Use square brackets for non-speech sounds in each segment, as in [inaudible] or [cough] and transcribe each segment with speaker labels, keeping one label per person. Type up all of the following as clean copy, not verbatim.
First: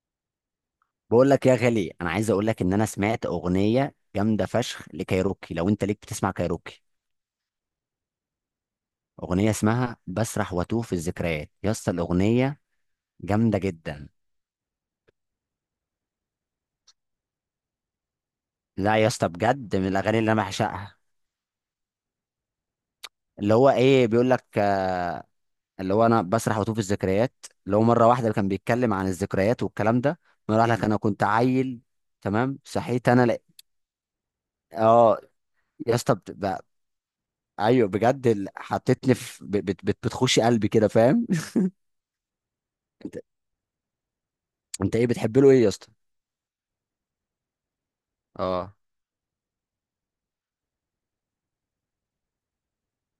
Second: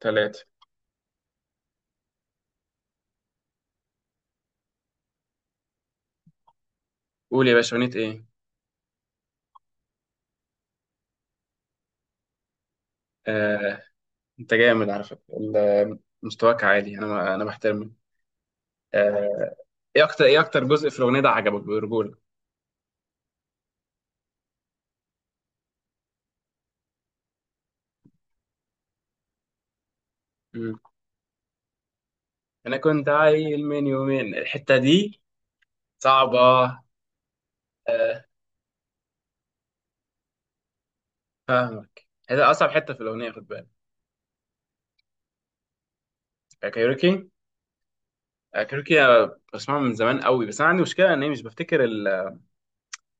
Speaker 1: ثلاثة.
Speaker 2: بقول لك يا غالي، انا عايز اقول لك ان انا سمعت اغنيه جامده فشخ لكايروكي، لو انت ليك بتسمع كايروكي.
Speaker 1: قول يا باشا، أغنية إيه؟
Speaker 2: اغنيه اسمها بسرح واتوه في الذكريات يا اسطى، الاغنيه جامده
Speaker 1: آه،
Speaker 2: جدا.
Speaker 1: أنت جامد على فكرة. مستواك عالي. أنا بحترمك.
Speaker 2: لا يا اسطى،
Speaker 1: آه،
Speaker 2: بجد من الاغاني اللي
Speaker 1: إيه
Speaker 2: انا
Speaker 1: أكتر جزء
Speaker 2: بعشقها.
Speaker 1: في الأغنية ده عجبك برجولة؟
Speaker 2: اللي هو ايه بيقول لك، اللي هو انا بسرح واتوه في الذكريات. اللي هو مره واحده كان بيتكلم عن الذكريات والكلام ده. مره
Speaker 1: مم.
Speaker 2: لك انا كنت عيل. تمام،
Speaker 1: أنا كنت
Speaker 2: صحيت انا لق...
Speaker 1: عيل من يومين، الحتة دي
Speaker 2: اه، يا اسطى،
Speaker 1: صعبة.
Speaker 2: ايوه
Speaker 1: آه،
Speaker 2: بجد، حطيتني في بتخش قلبي كده، فاهم.
Speaker 1: فاهمك، هذا أصعب حتة في
Speaker 2: [laughs] انت
Speaker 1: الأغنية، خد بالك.
Speaker 2: انت ايه بتحب له، ايه يا اسطى؟
Speaker 1: آه، كايروكي. آه،
Speaker 2: اه،
Speaker 1: كايروكي أنا بسمعه من زمان قوي، بس أنا عندي مشكلة إن أنا مش بفتكر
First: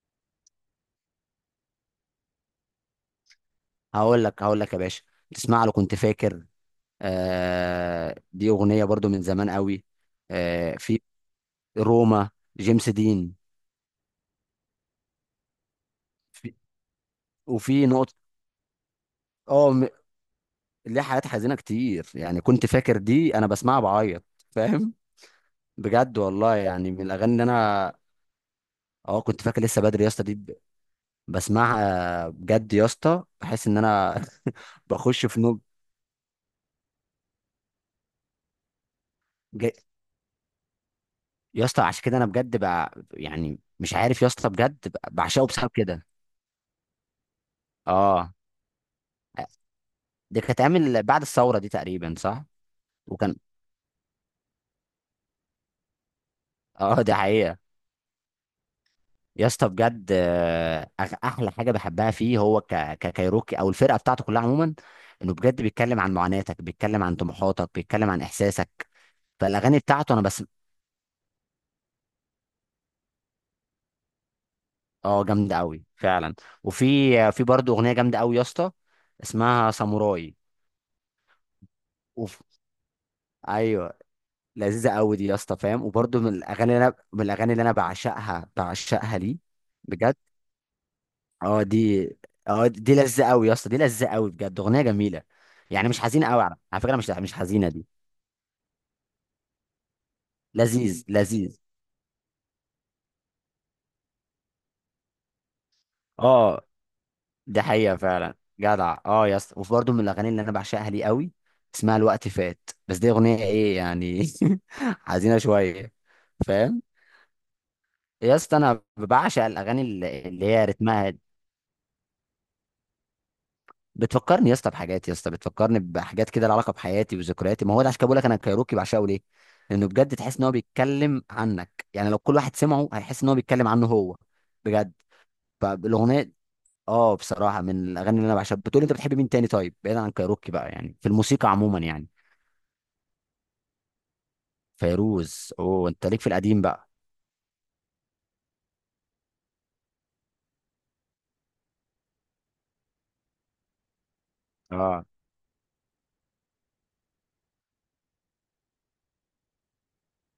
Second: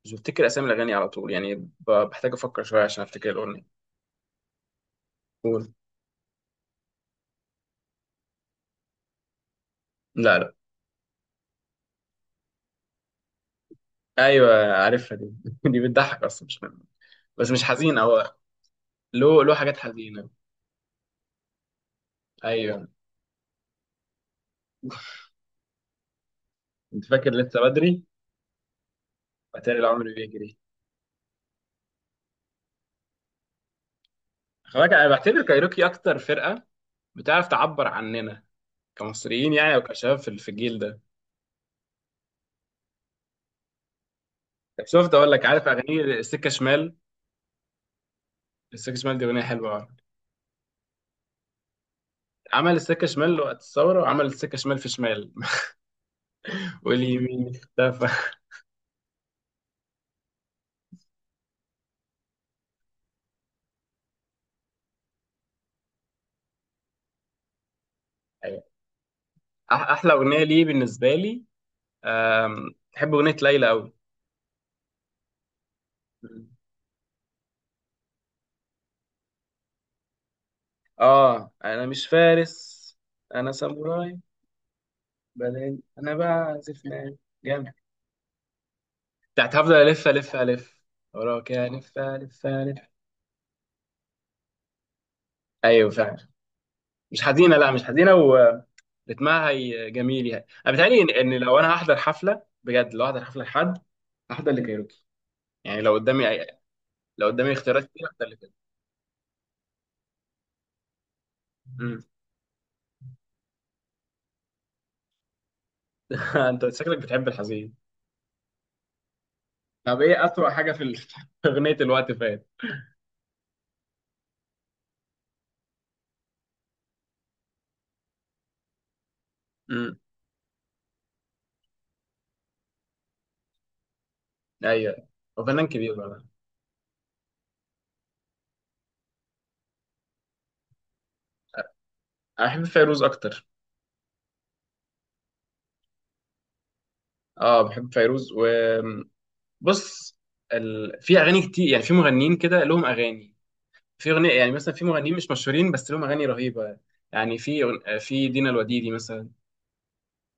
Speaker 1: مش بفتكر أسامي الأغاني على طول، يعني بحتاج أفكر شوية عشان أفتكر الأغنية.
Speaker 2: هقول لك يا باشا. تسمع
Speaker 1: قول.
Speaker 2: له، كنت فاكر. آه، دي اغنيه برضو من زمان قوي.
Speaker 1: لا، لا.
Speaker 2: آه، في روما، جيمس دين.
Speaker 1: أيوه، عارفها دي. [laughs] دي بتضحك أصلا
Speaker 2: في
Speaker 1: مش، بس مش
Speaker 2: وفي
Speaker 1: حزين
Speaker 2: نقطه.
Speaker 1: او له
Speaker 2: اه،
Speaker 1: حاجات حزينه.
Speaker 2: ليه حاجات حزينه كتير، يعني كنت
Speaker 1: ايوه.
Speaker 2: فاكر دي انا بسمعها بعيط. فاهم. بجد والله، يعني من
Speaker 1: انت فاكر
Speaker 2: الاغاني اللي
Speaker 1: لسه
Speaker 2: انا.
Speaker 1: بدري،
Speaker 2: اه، كنت فاكر
Speaker 1: اتاري
Speaker 2: لسه بدري
Speaker 1: العمر
Speaker 2: يا اسطى، دي
Speaker 1: بيجري.
Speaker 2: بسمعها بجد يا اسطى، بحس ان انا [laughs]
Speaker 1: خلاك، انا
Speaker 2: بخش في
Speaker 1: بعتبر
Speaker 2: نوم.
Speaker 1: كايروكي اكتر فرقه بتعرف تعبر عننا كمصريين،
Speaker 2: ج-
Speaker 1: يعني او كشباب في الجيل ده.
Speaker 2: يا اسطى، عشان كده انا بجد بقى، يعني مش عارف يا اسطى بجد،
Speaker 1: طب شفت، اقول لك،
Speaker 2: بعشقه
Speaker 1: عارف
Speaker 2: بسبب
Speaker 1: اغاني
Speaker 2: كده.
Speaker 1: السكه شمال؟
Speaker 2: اه،
Speaker 1: السكه شمال دي اغنيه حلوه أوي.
Speaker 2: دي كانت اتعمل بعد الثوره دي تقريبا، صح؟
Speaker 1: عمل السكه
Speaker 2: وكان.
Speaker 1: شمال وقت الثوره، وعمل السكه شمال في شمال.
Speaker 2: [laughs]
Speaker 1: [laughs]
Speaker 2: اه، دي
Speaker 1: واليمين
Speaker 2: حقيقه.
Speaker 1: اختفى.
Speaker 2: يا اسطى بجد، احلى حاجه بحبها فيه هو ككايروكي او الفرقه بتاعته كلها عموما. انه بجد بيتكلم عن معاناتك، بيتكلم عن طموحاتك، بيتكلم عن
Speaker 1: ايوه.
Speaker 2: احساسك. فالاغاني
Speaker 1: احلى
Speaker 2: بتاعته انا
Speaker 1: اغنيه
Speaker 2: بس.
Speaker 1: ليه بالنسبه لي، بحب اغنيه ليلى قوي.
Speaker 2: اه، جامده قوي فعلا. وفي برضه اغنيه جامده قوي يا اسطى، اسمها ساموراي.
Speaker 1: اه، انا مش
Speaker 2: اوف.
Speaker 1: فارس، انا
Speaker 2: ايوه.
Speaker 1: ساموراي.
Speaker 2: لذيذه قوي دي يا اسطى،
Speaker 1: بعدين
Speaker 2: فاهم،
Speaker 1: انا
Speaker 2: وبرضه من
Speaker 1: بقى
Speaker 2: الاغاني اللي انا
Speaker 1: زفنا
Speaker 2: من الاغاني اللي
Speaker 1: جامد،
Speaker 2: انا بعشقها ليه.
Speaker 1: بتاعت هفضل الف
Speaker 2: بجد.
Speaker 1: الف الف وراك
Speaker 2: اه
Speaker 1: يا الف
Speaker 2: دي
Speaker 1: الف
Speaker 2: اه
Speaker 1: الف.
Speaker 2: دي لذة قوي يا اسطى، دي لذة قوي، بجد اغنيه جميله. يعني
Speaker 1: ايوه
Speaker 2: مش حزينه
Speaker 1: فعلا.
Speaker 2: قوي، على فكره، مش
Speaker 1: مش
Speaker 2: مش
Speaker 1: حزينه،
Speaker 2: حزينه
Speaker 1: لا مش
Speaker 2: دي.
Speaker 1: حزينه ورتمها. هي جميل، يعني انا بيتهيألي
Speaker 2: لذيذ
Speaker 1: إن
Speaker 2: لذيذ.
Speaker 1: لو انا هحضر حفله بجد، لو هحضر حفله لحد هحضر لكايروكي، يعني لو قدامي
Speaker 2: اه،
Speaker 1: لو قدامي
Speaker 2: دي
Speaker 1: اختيارات
Speaker 2: حقيقه
Speaker 1: كتير هحضر
Speaker 2: فعلا
Speaker 1: لكايروكي.
Speaker 2: جدع، اه يا اسطى، وبرده من الاغاني اللي انا بعشقها ليه قوي. اسمها
Speaker 1: أمم.
Speaker 2: الوقت فات، بس دي اغنيه ايه يعني. [laughs] حزينه شويه.
Speaker 1: [laughs] انت
Speaker 2: فاهم.
Speaker 1: شكلك بتحب الحزين.
Speaker 2: يا اسطى انا بعشق الاغاني
Speaker 1: طب ايه
Speaker 2: اللي
Speaker 1: اسوأ
Speaker 2: هي
Speaker 1: حاجه في
Speaker 2: رتمها.
Speaker 1: [laughs] في اغنيه الوقت فات؟
Speaker 2: بتفكرني يا اسطى بحاجات، يا اسطى بتفكرني بحاجات كده لها علاقه بحياتي وذكرياتي. ما هو ده عشان كده بقول لك انا كايروكي بعشقه ليه؟ لانه
Speaker 1: امم
Speaker 2: بجد تحس ان هو بيتكلم عنك، يعني لو كل واحد سمعه هيحس ان هو بيتكلم عنه هو. بجد.
Speaker 1: ايوه. وفنان كبير والله.
Speaker 2: فالاغنيه، اه، بصراحه من الاغاني اللي انا بعشقها. بتقول انت بتحب مين تاني؟ طيب بعيدا عن كايروكي بقى، يعني في الموسيقى عموما يعني.
Speaker 1: انا بحب فيروز اكتر.
Speaker 2: فيروز؟ اوه، انت ليك في القديم بقى.
Speaker 1: اه، بحب فيروز و بص، في اغاني كتير، يعني في مغنيين كده لهم اغاني، في اغنيه، يعني مثلا في
Speaker 2: اه،
Speaker 1: مغنيين مش مشهورين بس لهم اغاني رهيبه. يعني في دينا الوديدي مثلا.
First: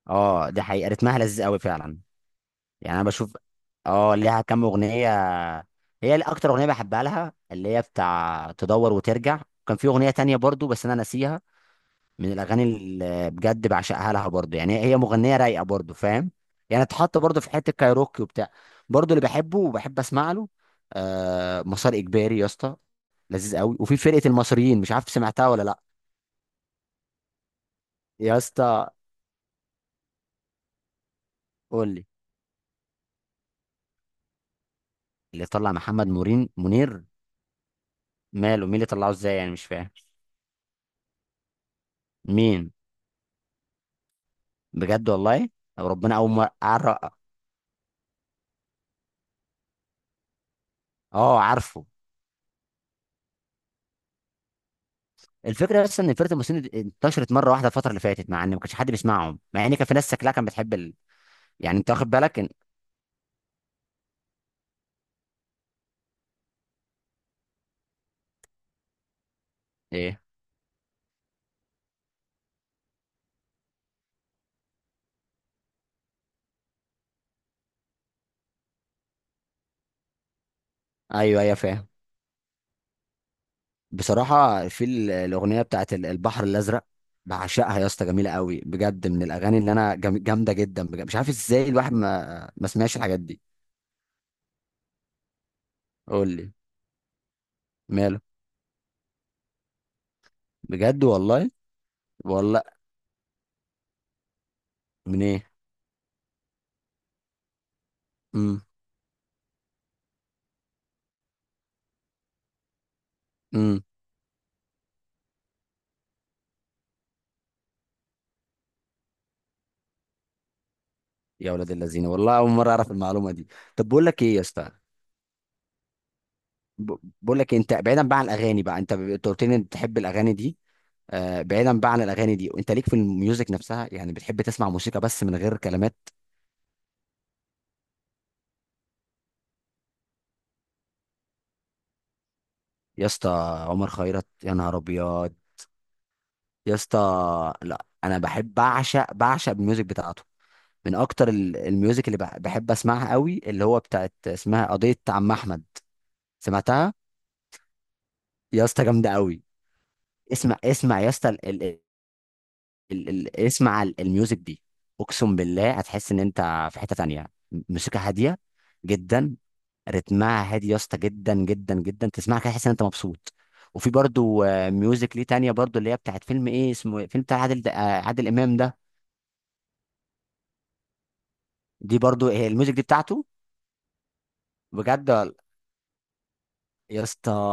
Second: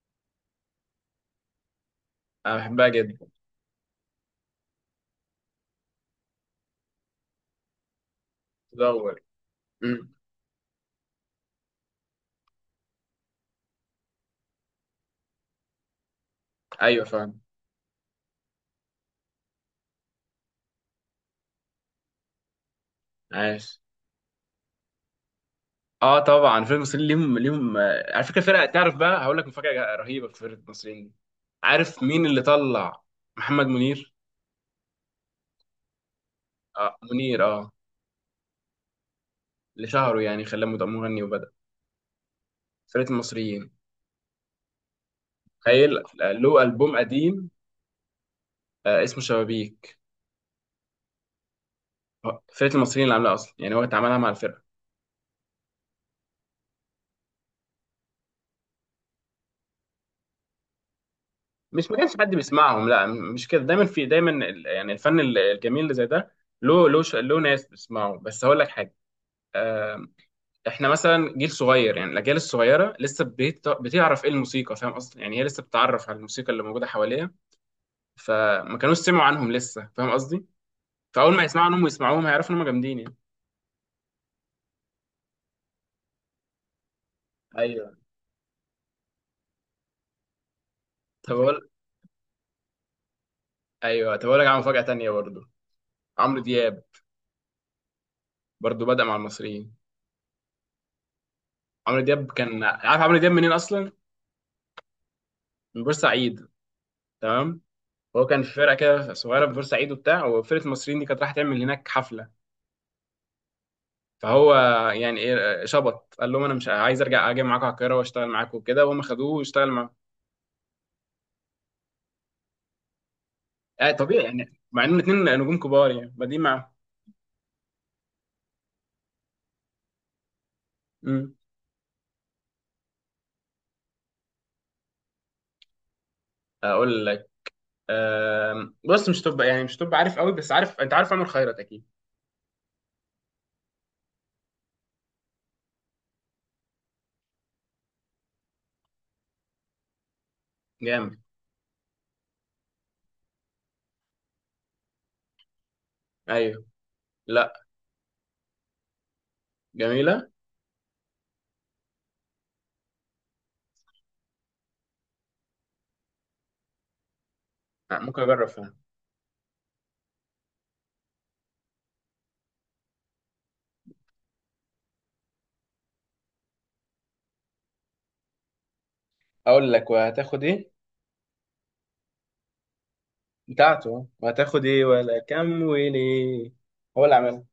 Speaker 2: اه، دي حقيقه، رتمها لذيذ قوي فعلا.
Speaker 1: انا بحبها
Speaker 2: يعني انا
Speaker 1: جدا.
Speaker 2: بشوف. اه، ليها كام اغنيه. هي اللي اكتر اغنيه بحبها لها اللي هي بتاع تدور
Speaker 1: تدور.
Speaker 2: وترجع. كان في اغنيه
Speaker 1: أمم.
Speaker 2: تانية برضو، بس انا ناسيها. من الاغاني اللي بجد بعشقها لها برضو، يعني هي مغنيه رايقه برضو، فاهم. يعني
Speaker 1: ايوه
Speaker 2: اتحط
Speaker 1: فاهم.
Speaker 2: برضو في حته كايروكي وبتاع. برضو اللي بحبه وبحب اسمع له. آه، مسار اجباري يا اسطى. لذيذ قوي،
Speaker 1: عاش.
Speaker 2: وفي فرقه المصريين مش عارف سمعتها ولا لا.
Speaker 1: اه طبعا فرقه المصريين، ليهم على
Speaker 2: يا
Speaker 1: فكره فرقه،
Speaker 2: اسطى،
Speaker 1: تعرف بقى هقول لك مفاجاه رهيبه في فرقه المصريين دي،
Speaker 2: قول
Speaker 1: عارف
Speaker 2: لي.
Speaker 1: مين اللي طلع؟ محمد منير.
Speaker 2: اللي طلع محمد مورين
Speaker 1: آه
Speaker 2: منير؟
Speaker 1: منير، اه.
Speaker 2: ماله؟ مين اللي طلعه؟ ازاي يعني؟ مش
Speaker 1: اللي
Speaker 2: فاهم.
Speaker 1: شهره يعني خلاه مغني، وبدأ
Speaker 2: مين؟
Speaker 1: فرقه المصريين.
Speaker 2: بجد والله أو
Speaker 1: تخيل،
Speaker 2: ربنا اول مره
Speaker 1: له البوم
Speaker 2: أعرف...
Speaker 1: قديم، اسمه شبابيك.
Speaker 2: اه عارفه
Speaker 1: فرقه المصريين اللي عاملاها اصلا، يعني هو اتعاملها مع الفرقه.
Speaker 2: الفكره بس ان فرقه المسلمين دي انتشرت مره واحده الفتره اللي فاتت مع ان ما كانش حد بيسمعهم مع ان كان في ناس شكلها كانت بتحب ال... يعني انت
Speaker 1: مش ما
Speaker 2: واخد
Speaker 1: كانش حد
Speaker 2: بالك إن...
Speaker 1: بيسمعهم، لا، مش كده، دايما في دايما يعني الفن الجميل اللي زي ده له ناس بتسمعه. بس هقول لك حاجه. آه،
Speaker 2: ايه
Speaker 1: احنا مثلا جيل صغير، يعني الاجيال الصغيره لسه بتعرف ايه الموسيقى، فاهم قصدي؟ يعني هي لسه بتتعرف على الموسيقى اللي موجوده حواليها، فما كانوش سمعوا عنهم لسه، فاهم قصدي؟ فاول
Speaker 2: ايوه
Speaker 1: ما
Speaker 2: ايوه
Speaker 1: يسمعوا عنهم
Speaker 2: فاهم
Speaker 1: ويسمعوهم هيعرفوا ان هم جامدين يعني.
Speaker 2: بصراحه في ال- الاغنيه بتاعت ال- البحر الازرق بعشقها
Speaker 1: ايوه
Speaker 2: يا اسطى جميله قوي بجد من الاغاني اللي انا جم... جامده جدا بجد. مش عارف
Speaker 1: طب اقول
Speaker 2: ازاي الواحد ما ما سمعش الحاجات دي
Speaker 1: ايوه طب اقول لك على مفاجاه تانيه برضه.
Speaker 2: قول
Speaker 1: عمرو
Speaker 2: لي
Speaker 1: دياب
Speaker 2: ماله
Speaker 1: برضه بدأ مع المصريين.
Speaker 2: بجد والله؟
Speaker 1: عمرو دياب، كان
Speaker 2: والله؟
Speaker 1: عارف عمرو دياب منين اصلا؟
Speaker 2: من ايه؟
Speaker 1: من بورسعيد. تمام. هو كان في
Speaker 2: امم.
Speaker 1: فرقه كده صغيره في بورسعيد وبتاع، وفرقه المصريين دي كانت رايحه تعمل هناك حفله،
Speaker 2: امم.
Speaker 1: فهو يعني ايه، شبط قال لهم انا مش عايز ارجع، اجي معاكم على القاهره واشتغل معاكم وكده، وهم خدوه واشتغل معاهم.
Speaker 2: يا ولاد الذين، والله اول مره اعرف المعلومه دي. طب
Speaker 1: اه
Speaker 2: بقول لك
Speaker 1: طبيعي،
Speaker 2: ايه يا
Speaker 1: يعني
Speaker 2: اسطى؟
Speaker 1: مع انهم اتنين نجوم كبار يعني بادئين معاهم.
Speaker 2: ب- بقول لك إيه، انت بعيدا بقى عن الاغاني بقى، انت قلت لي انت بتحب الاغاني دي.
Speaker 1: امم.
Speaker 2: بعيدا بقى عن الاغاني دي، انت ليك في الميوزك نفسها، يعني بتحب تسمع موسيقى بس من غير كلمات؟
Speaker 1: اقول لك. بص، مش تبقى يعني مش تبقى عارف قوي، بس عارف، انت عارف عمر خيرت اكيد.
Speaker 2: يا اسطى، عمر خيرت، يا نهار ابيض! يا اسطى، لا انا بحب، بعشق الميوزك بتاعته. من
Speaker 1: جامد.
Speaker 2: اكتر الميوزك اللي بحب اسمعها قوي، اللي هو بتاعت اسمها قضية عم احمد.
Speaker 1: ايوه.
Speaker 2: سمعتها؟
Speaker 1: لا.
Speaker 2: يا اسطى، جامدة قوي.
Speaker 1: جميله.
Speaker 2: اسمع، اسمع يا اسطى. ال ال اسمع الميوزك دي. اقسم بالله هتحس ان انت في حتة تانية، موسيقى
Speaker 1: ممكن
Speaker 2: هادية.
Speaker 1: اجرب فيها.
Speaker 2: جدا. رتمها هادي يا اسطى، جدا جدا جدا، تسمعها كده تحس ان انت مبسوط. وفي برضو، ميوزك ليه تانية برضو، اللي هي بتاعت فيلم ايه اسمه إيه؟ فيلم بتاع عادل، عادل امام ده.
Speaker 1: اقول لك، وهتاخد ايه؟
Speaker 2: دي برضو هي الميوزك دي بتاعته.
Speaker 1: بتاعته، وهتاخد ايه
Speaker 2: بجد،
Speaker 1: ولا كم وليه؟
Speaker 2: يا
Speaker 1: هو اللي
Speaker 2: اسطى،
Speaker 1: عملها،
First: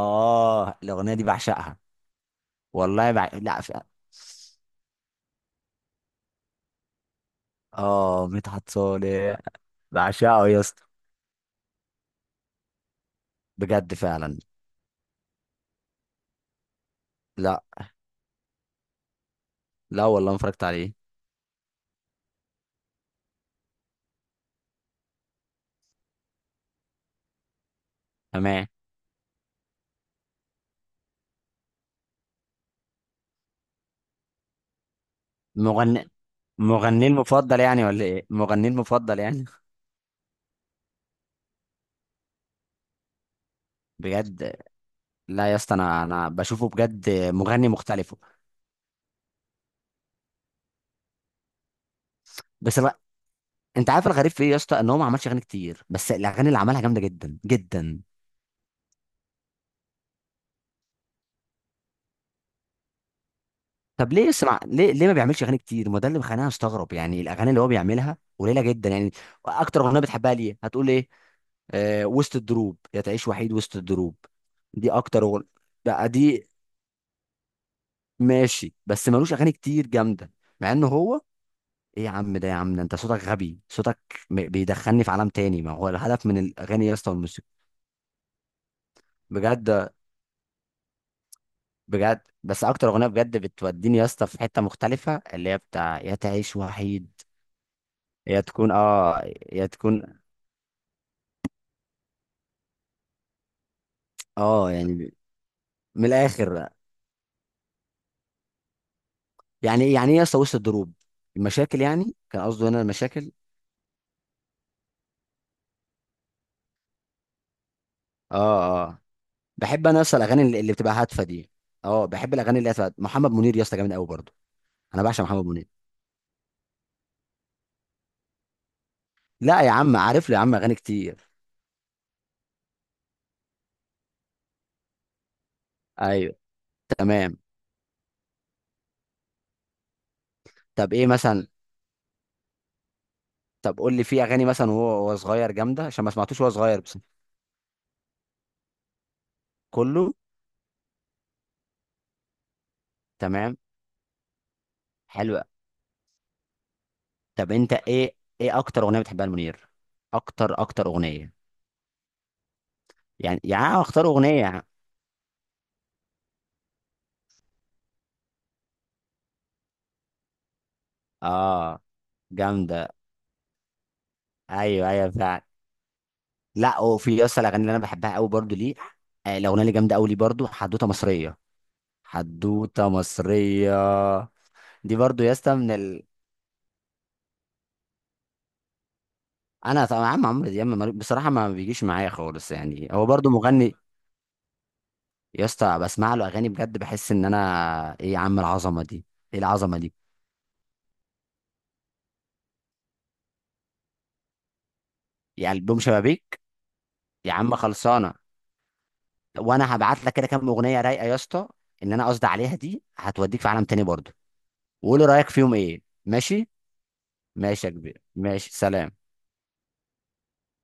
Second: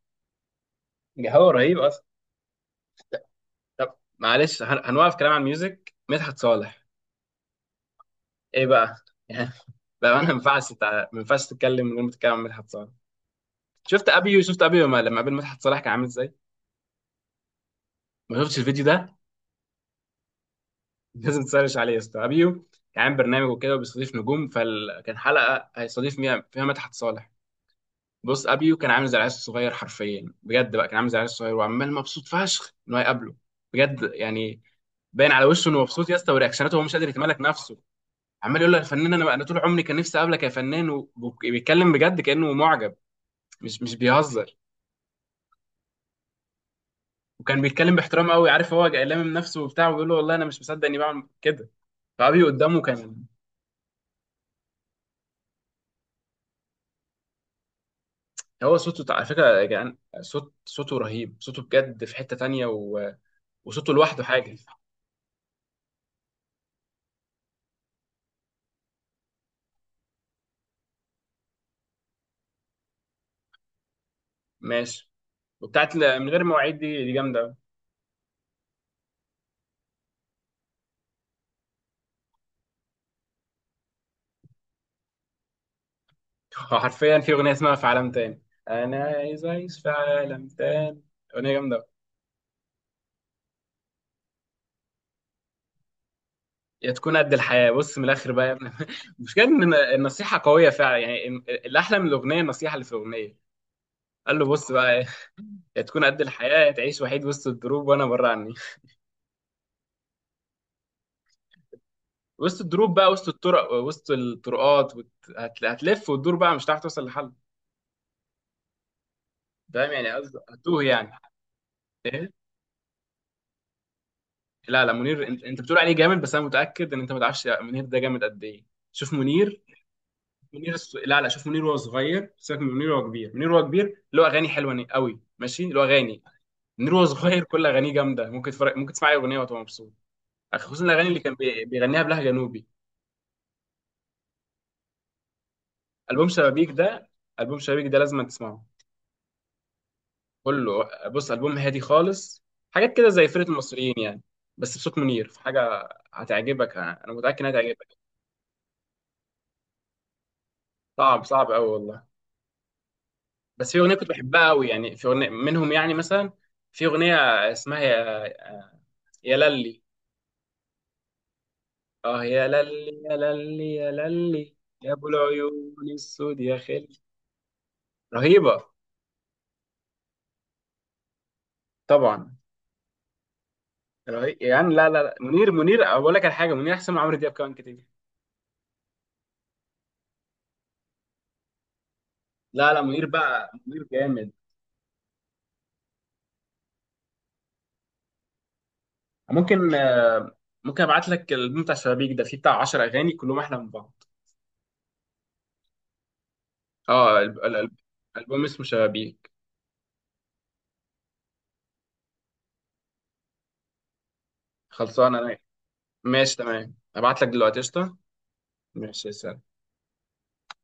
Speaker 2: الاغنية دي
Speaker 1: هو
Speaker 2: بعشقها.
Speaker 1: رهيب اصلا.
Speaker 2: والله لا
Speaker 1: طب معلش، هنوقف كلام عن الميوزك. مدحت صالح.
Speaker 2: اه،
Speaker 1: ايه
Speaker 2: مدحت
Speaker 1: بقى،
Speaker 2: صالح.
Speaker 1: يعني بقى انا
Speaker 2: بعشقه يا اسطى.
Speaker 1: ما ينفعش تتكلم من غير ما تتكلم عن مدحت صالح.
Speaker 2: بجد
Speaker 1: شفت
Speaker 2: فعلا.
Speaker 1: ابيو، شفت ابيو لما قابل مدحت صالح كان عامل ازاي؟
Speaker 2: لا،
Speaker 1: ما شفتش الفيديو ده؟
Speaker 2: لا والله ما اتفرجت عليه.
Speaker 1: [laughs] لازم تسرش عليه يا اسطى. ابيو كان عامل برنامج وكده وبيستضيف نجوم، فكان حلقه هيستضيف فيها مدحت صالح. بص،
Speaker 2: تمام.
Speaker 1: ابيو كان عامل زي العيال الصغير حرفيا بجد بقى، كان عامل زي العيال الصغير، وعمال مبسوط فشخ انه هيقابله بجد يعني. باين على وشه انه مبسوط
Speaker 2: مغني
Speaker 1: يا اسطى، ورياكشناته هو مش
Speaker 2: مغني
Speaker 1: قادر يتملك
Speaker 2: المفضل
Speaker 1: نفسه.
Speaker 2: يعني ولا ايه،
Speaker 1: عمال
Speaker 2: مغني
Speaker 1: يقول له يا فنان،
Speaker 2: المفضل
Speaker 1: انا
Speaker 2: يعني؟
Speaker 1: طول عمري كان نفسي اقابلك يا فنان، وبيتكلم بجد كانه معجب، مش
Speaker 2: بجد.
Speaker 1: بيهزر.
Speaker 2: لا يا اسطى، انا بشوفه بجد
Speaker 1: وكان
Speaker 2: مغني
Speaker 1: بيتكلم
Speaker 2: مختلف.
Speaker 1: باحترام قوي، عارف، هو لامم من نفسه وبتاع، وبيقول له والله انا مش مصدق اني بعمل كده، فابي
Speaker 2: بس
Speaker 1: قدامه
Speaker 2: بقى.
Speaker 1: كان.
Speaker 2: انت عارف الغريب في ايه يا اسطى؟ ان هو ما عملش اغاني كتير، بس الاغاني اللي عملها جامده جدا جدا.
Speaker 1: هو صوته على فكره يا جدعان، صوته رهيب، صوته بجد في حته تانية وصوته
Speaker 2: طب
Speaker 1: لوحده
Speaker 2: ليه؟
Speaker 1: حاجه.
Speaker 2: اسمع، ليه ما بيعملش اغاني كتير؟ ما ده اللي مخليني استغرب، يعني الاغاني اللي هو بيعملها قليله جدا يعني. اكتر اغنيه بتحبها ليه هتقول ايه؟ آه، وسط الدروب، يا تعيش وحيد وسط الدروب. دي
Speaker 1: ماشي.
Speaker 2: اكتر اغنيه.
Speaker 1: وبتاعت
Speaker 2: بقى
Speaker 1: من غير
Speaker 2: دي.
Speaker 1: مواعيد دي جامده أوي.
Speaker 2: ماشي، بس ملوش اغاني كتير جامده. مع انه هو. ايه يا عم ده، يا عم ده، انت صوتك غبي، صوتك. بيدخلني في عالم تاني، ما هو الهدف من
Speaker 1: [laughs]
Speaker 2: الاغاني يا اسطى
Speaker 1: حرفيا في
Speaker 2: والموسيقى؟
Speaker 1: اغنيه اسمها في عالم تاني، انا عايز اعيش
Speaker 2: بجد.
Speaker 1: في عالم تاني، اغنيه جامده أوي.
Speaker 2: بجد، بس اكتر اغنيه بجد بتوديني يا اسطى في حته مختلفه، اللي هي بتاع يا تعيش
Speaker 1: يا
Speaker 2: وحيد.
Speaker 1: تكون قد الحياة، بص من الآخر
Speaker 2: يا
Speaker 1: بقى يا ابني.
Speaker 2: تكون،
Speaker 1: [laughs]
Speaker 2: اه.
Speaker 1: المشكلة
Speaker 2: يا
Speaker 1: إن
Speaker 2: تكون.
Speaker 1: النصيحة قوية فعلا، يعني الأحلى من الأغنية النصيحة اللي في الأغنية. قال له بص
Speaker 2: اه
Speaker 1: بقى،
Speaker 2: يعني.
Speaker 1: يا تكون
Speaker 2: من
Speaker 1: قد الحياة،
Speaker 2: الاخر.
Speaker 1: يا تعيش وحيد وسط الدروب وأنا بره عني.
Speaker 2: يعني ايه، يعني ايه يا اسطى وسط الدروب؟ المشاكل يعني، كان
Speaker 1: وسط
Speaker 2: قصده هنا
Speaker 1: الدروب بقى، وسط
Speaker 2: المشاكل.
Speaker 1: الطرق، وسط الطرقات، هتلف وتدور بقى، مش هتعرف توصل لحل.
Speaker 2: اه. اه. بحب
Speaker 1: فاهم
Speaker 2: انا يا
Speaker 1: يعني،
Speaker 2: اسطى
Speaker 1: قصدي
Speaker 2: الاغاني اللي
Speaker 1: هتوه
Speaker 2: بتبقى
Speaker 1: يعني.
Speaker 2: هادفه دي. اه،
Speaker 1: إيه؟
Speaker 2: بحب الاغاني اللي هادفه. محمد منير يا اسطى جامد قوي برضه.
Speaker 1: لا، لا
Speaker 2: انا بعشق
Speaker 1: منير. انت,
Speaker 2: محمد
Speaker 1: انت
Speaker 2: منير.
Speaker 1: بتقول عليه جامد، بس انا متاكد ان انت ما تعرفش منير ده جامد قد ايه. شوف منير.
Speaker 2: لا يا عم، عارف له يا عم اغاني
Speaker 1: لا، لا
Speaker 2: كتير.
Speaker 1: شوف منير وهو صغير، سيبك من منير وهو كبير. منير وهو كبير له اغاني حلوه قوي ماشي، له اغاني.
Speaker 2: ايوه.
Speaker 1: منير وهو
Speaker 2: تمام.
Speaker 1: صغير كل اغانيه جامده، ممكن تفرق، ممكن تسمع اي اغنيه وتبقى مبسوط. خصوصا
Speaker 2: طب
Speaker 1: الاغاني
Speaker 2: ايه
Speaker 1: اللي كان
Speaker 2: مثلا؟
Speaker 1: بيغنيها بلهجه جنوبي.
Speaker 2: طب قول لي في اغاني مثلا وهو صغير جامده، عشان ما
Speaker 1: البوم
Speaker 2: سمعتوش وهو
Speaker 1: شبابيك
Speaker 2: صغير بس.
Speaker 1: ده البوم شبابيك ده لازم تسمعه،
Speaker 2: كله.
Speaker 1: كله. بص البوم هادي خالص، حاجات كده زي فرقه
Speaker 2: تمام.
Speaker 1: المصريين يعني، بس بصوت منير في
Speaker 2: حلو.
Speaker 1: حاجه هتعجبك. أنا متاكد انها
Speaker 2: طب انت
Speaker 1: هتعجبك.
Speaker 2: ايه؟ ايه اكتر اغنيه بتحبها لمنير؟ اكتر اكتر
Speaker 1: صعب،
Speaker 2: اغنيه.
Speaker 1: صعب قوي والله.
Speaker 2: يعني
Speaker 1: بس في
Speaker 2: يعني
Speaker 1: اغنيه
Speaker 2: اختار
Speaker 1: كنت بحبها
Speaker 2: اغنيه.
Speaker 1: قوي، يعني في اغنيه منهم يعني مثلا، في اغنيه اسمها يا للي.
Speaker 2: اه،
Speaker 1: اه يا
Speaker 2: جامده.
Speaker 1: للي يا للي يا للي
Speaker 2: ايوه،
Speaker 1: يا ابو
Speaker 2: ايوه فعلا.
Speaker 1: العيون السود يا
Speaker 2: لا،
Speaker 1: خالي.
Speaker 2: وفي يا اسطى الاغاني اللي انا بحبها قوي برضو
Speaker 1: رهيبه.
Speaker 2: ليه. آه، الاغنيه اللي جامده قوي ليه برضو، حدوته مصريه.
Speaker 1: طبعا.
Speaker 2: حدوته مصريه.
Speaker 1: رهيب يعني. لا
Speaker 2: دي
Speaker 1: لا لا
Speaker 2: برضو يا
Speaker 1: منير.
Speaker 2: اسطى من
Speaker 1: منير اقول لك على حاجه، منير احسن من عمرو دياب كمان كتير.
Speaker 2: انا طبعا عم عمرو دياب، بصراحه ما بيجيش معايا خالص،
Speaker 1: لا لا
Speaker 2: يعني
Speaker 1: منير
Speaker 2: هو برضو
Speaker 1: بقى،
Speaker 2: مغني.
Speaker 1: منير جامد.
Speaker 2: يا اسطى بسمع له اغاني بجد، بحس ان انا ايه يا عم العظمه دي. ايه
Speaker 1: ممكن
Speaker 2: العظمه دي؟
Speaker 1: آه، ممكن ابعت لك الالبوم بتاع شبابيك ده، فيه بتاع 10 اغاني كلهم احلى من بعض.
Speaker 2: يعني البوم شبابيك؟
Speaker 1: اه
Speaker 2: يا عم، خلصانه.
Speaker 1: الالبوم اسمه شبابيك.
Speaker 2: وانا هبعت لك كده كام اغنيه رايقه يا اسطى، ان انا قصدي عليها دي هتوديك في عالم تاني برضه. وقول لي
Speaker 1: خلصان
Speaker 2: رايك
Speaker 1: انا.
Speaker 2: فيهم ايه،
Speaker 1: ماشي
Speaker 2: ماشي؟
Speaker 1: تمام، ابعت لك دلوقتي،
Speaker 2: ماشي يا
Speaker 1: قشطه.
Speaker 2: كبير، ماشي،
Speaker 1: ماشي.
Speaker 2: سلام.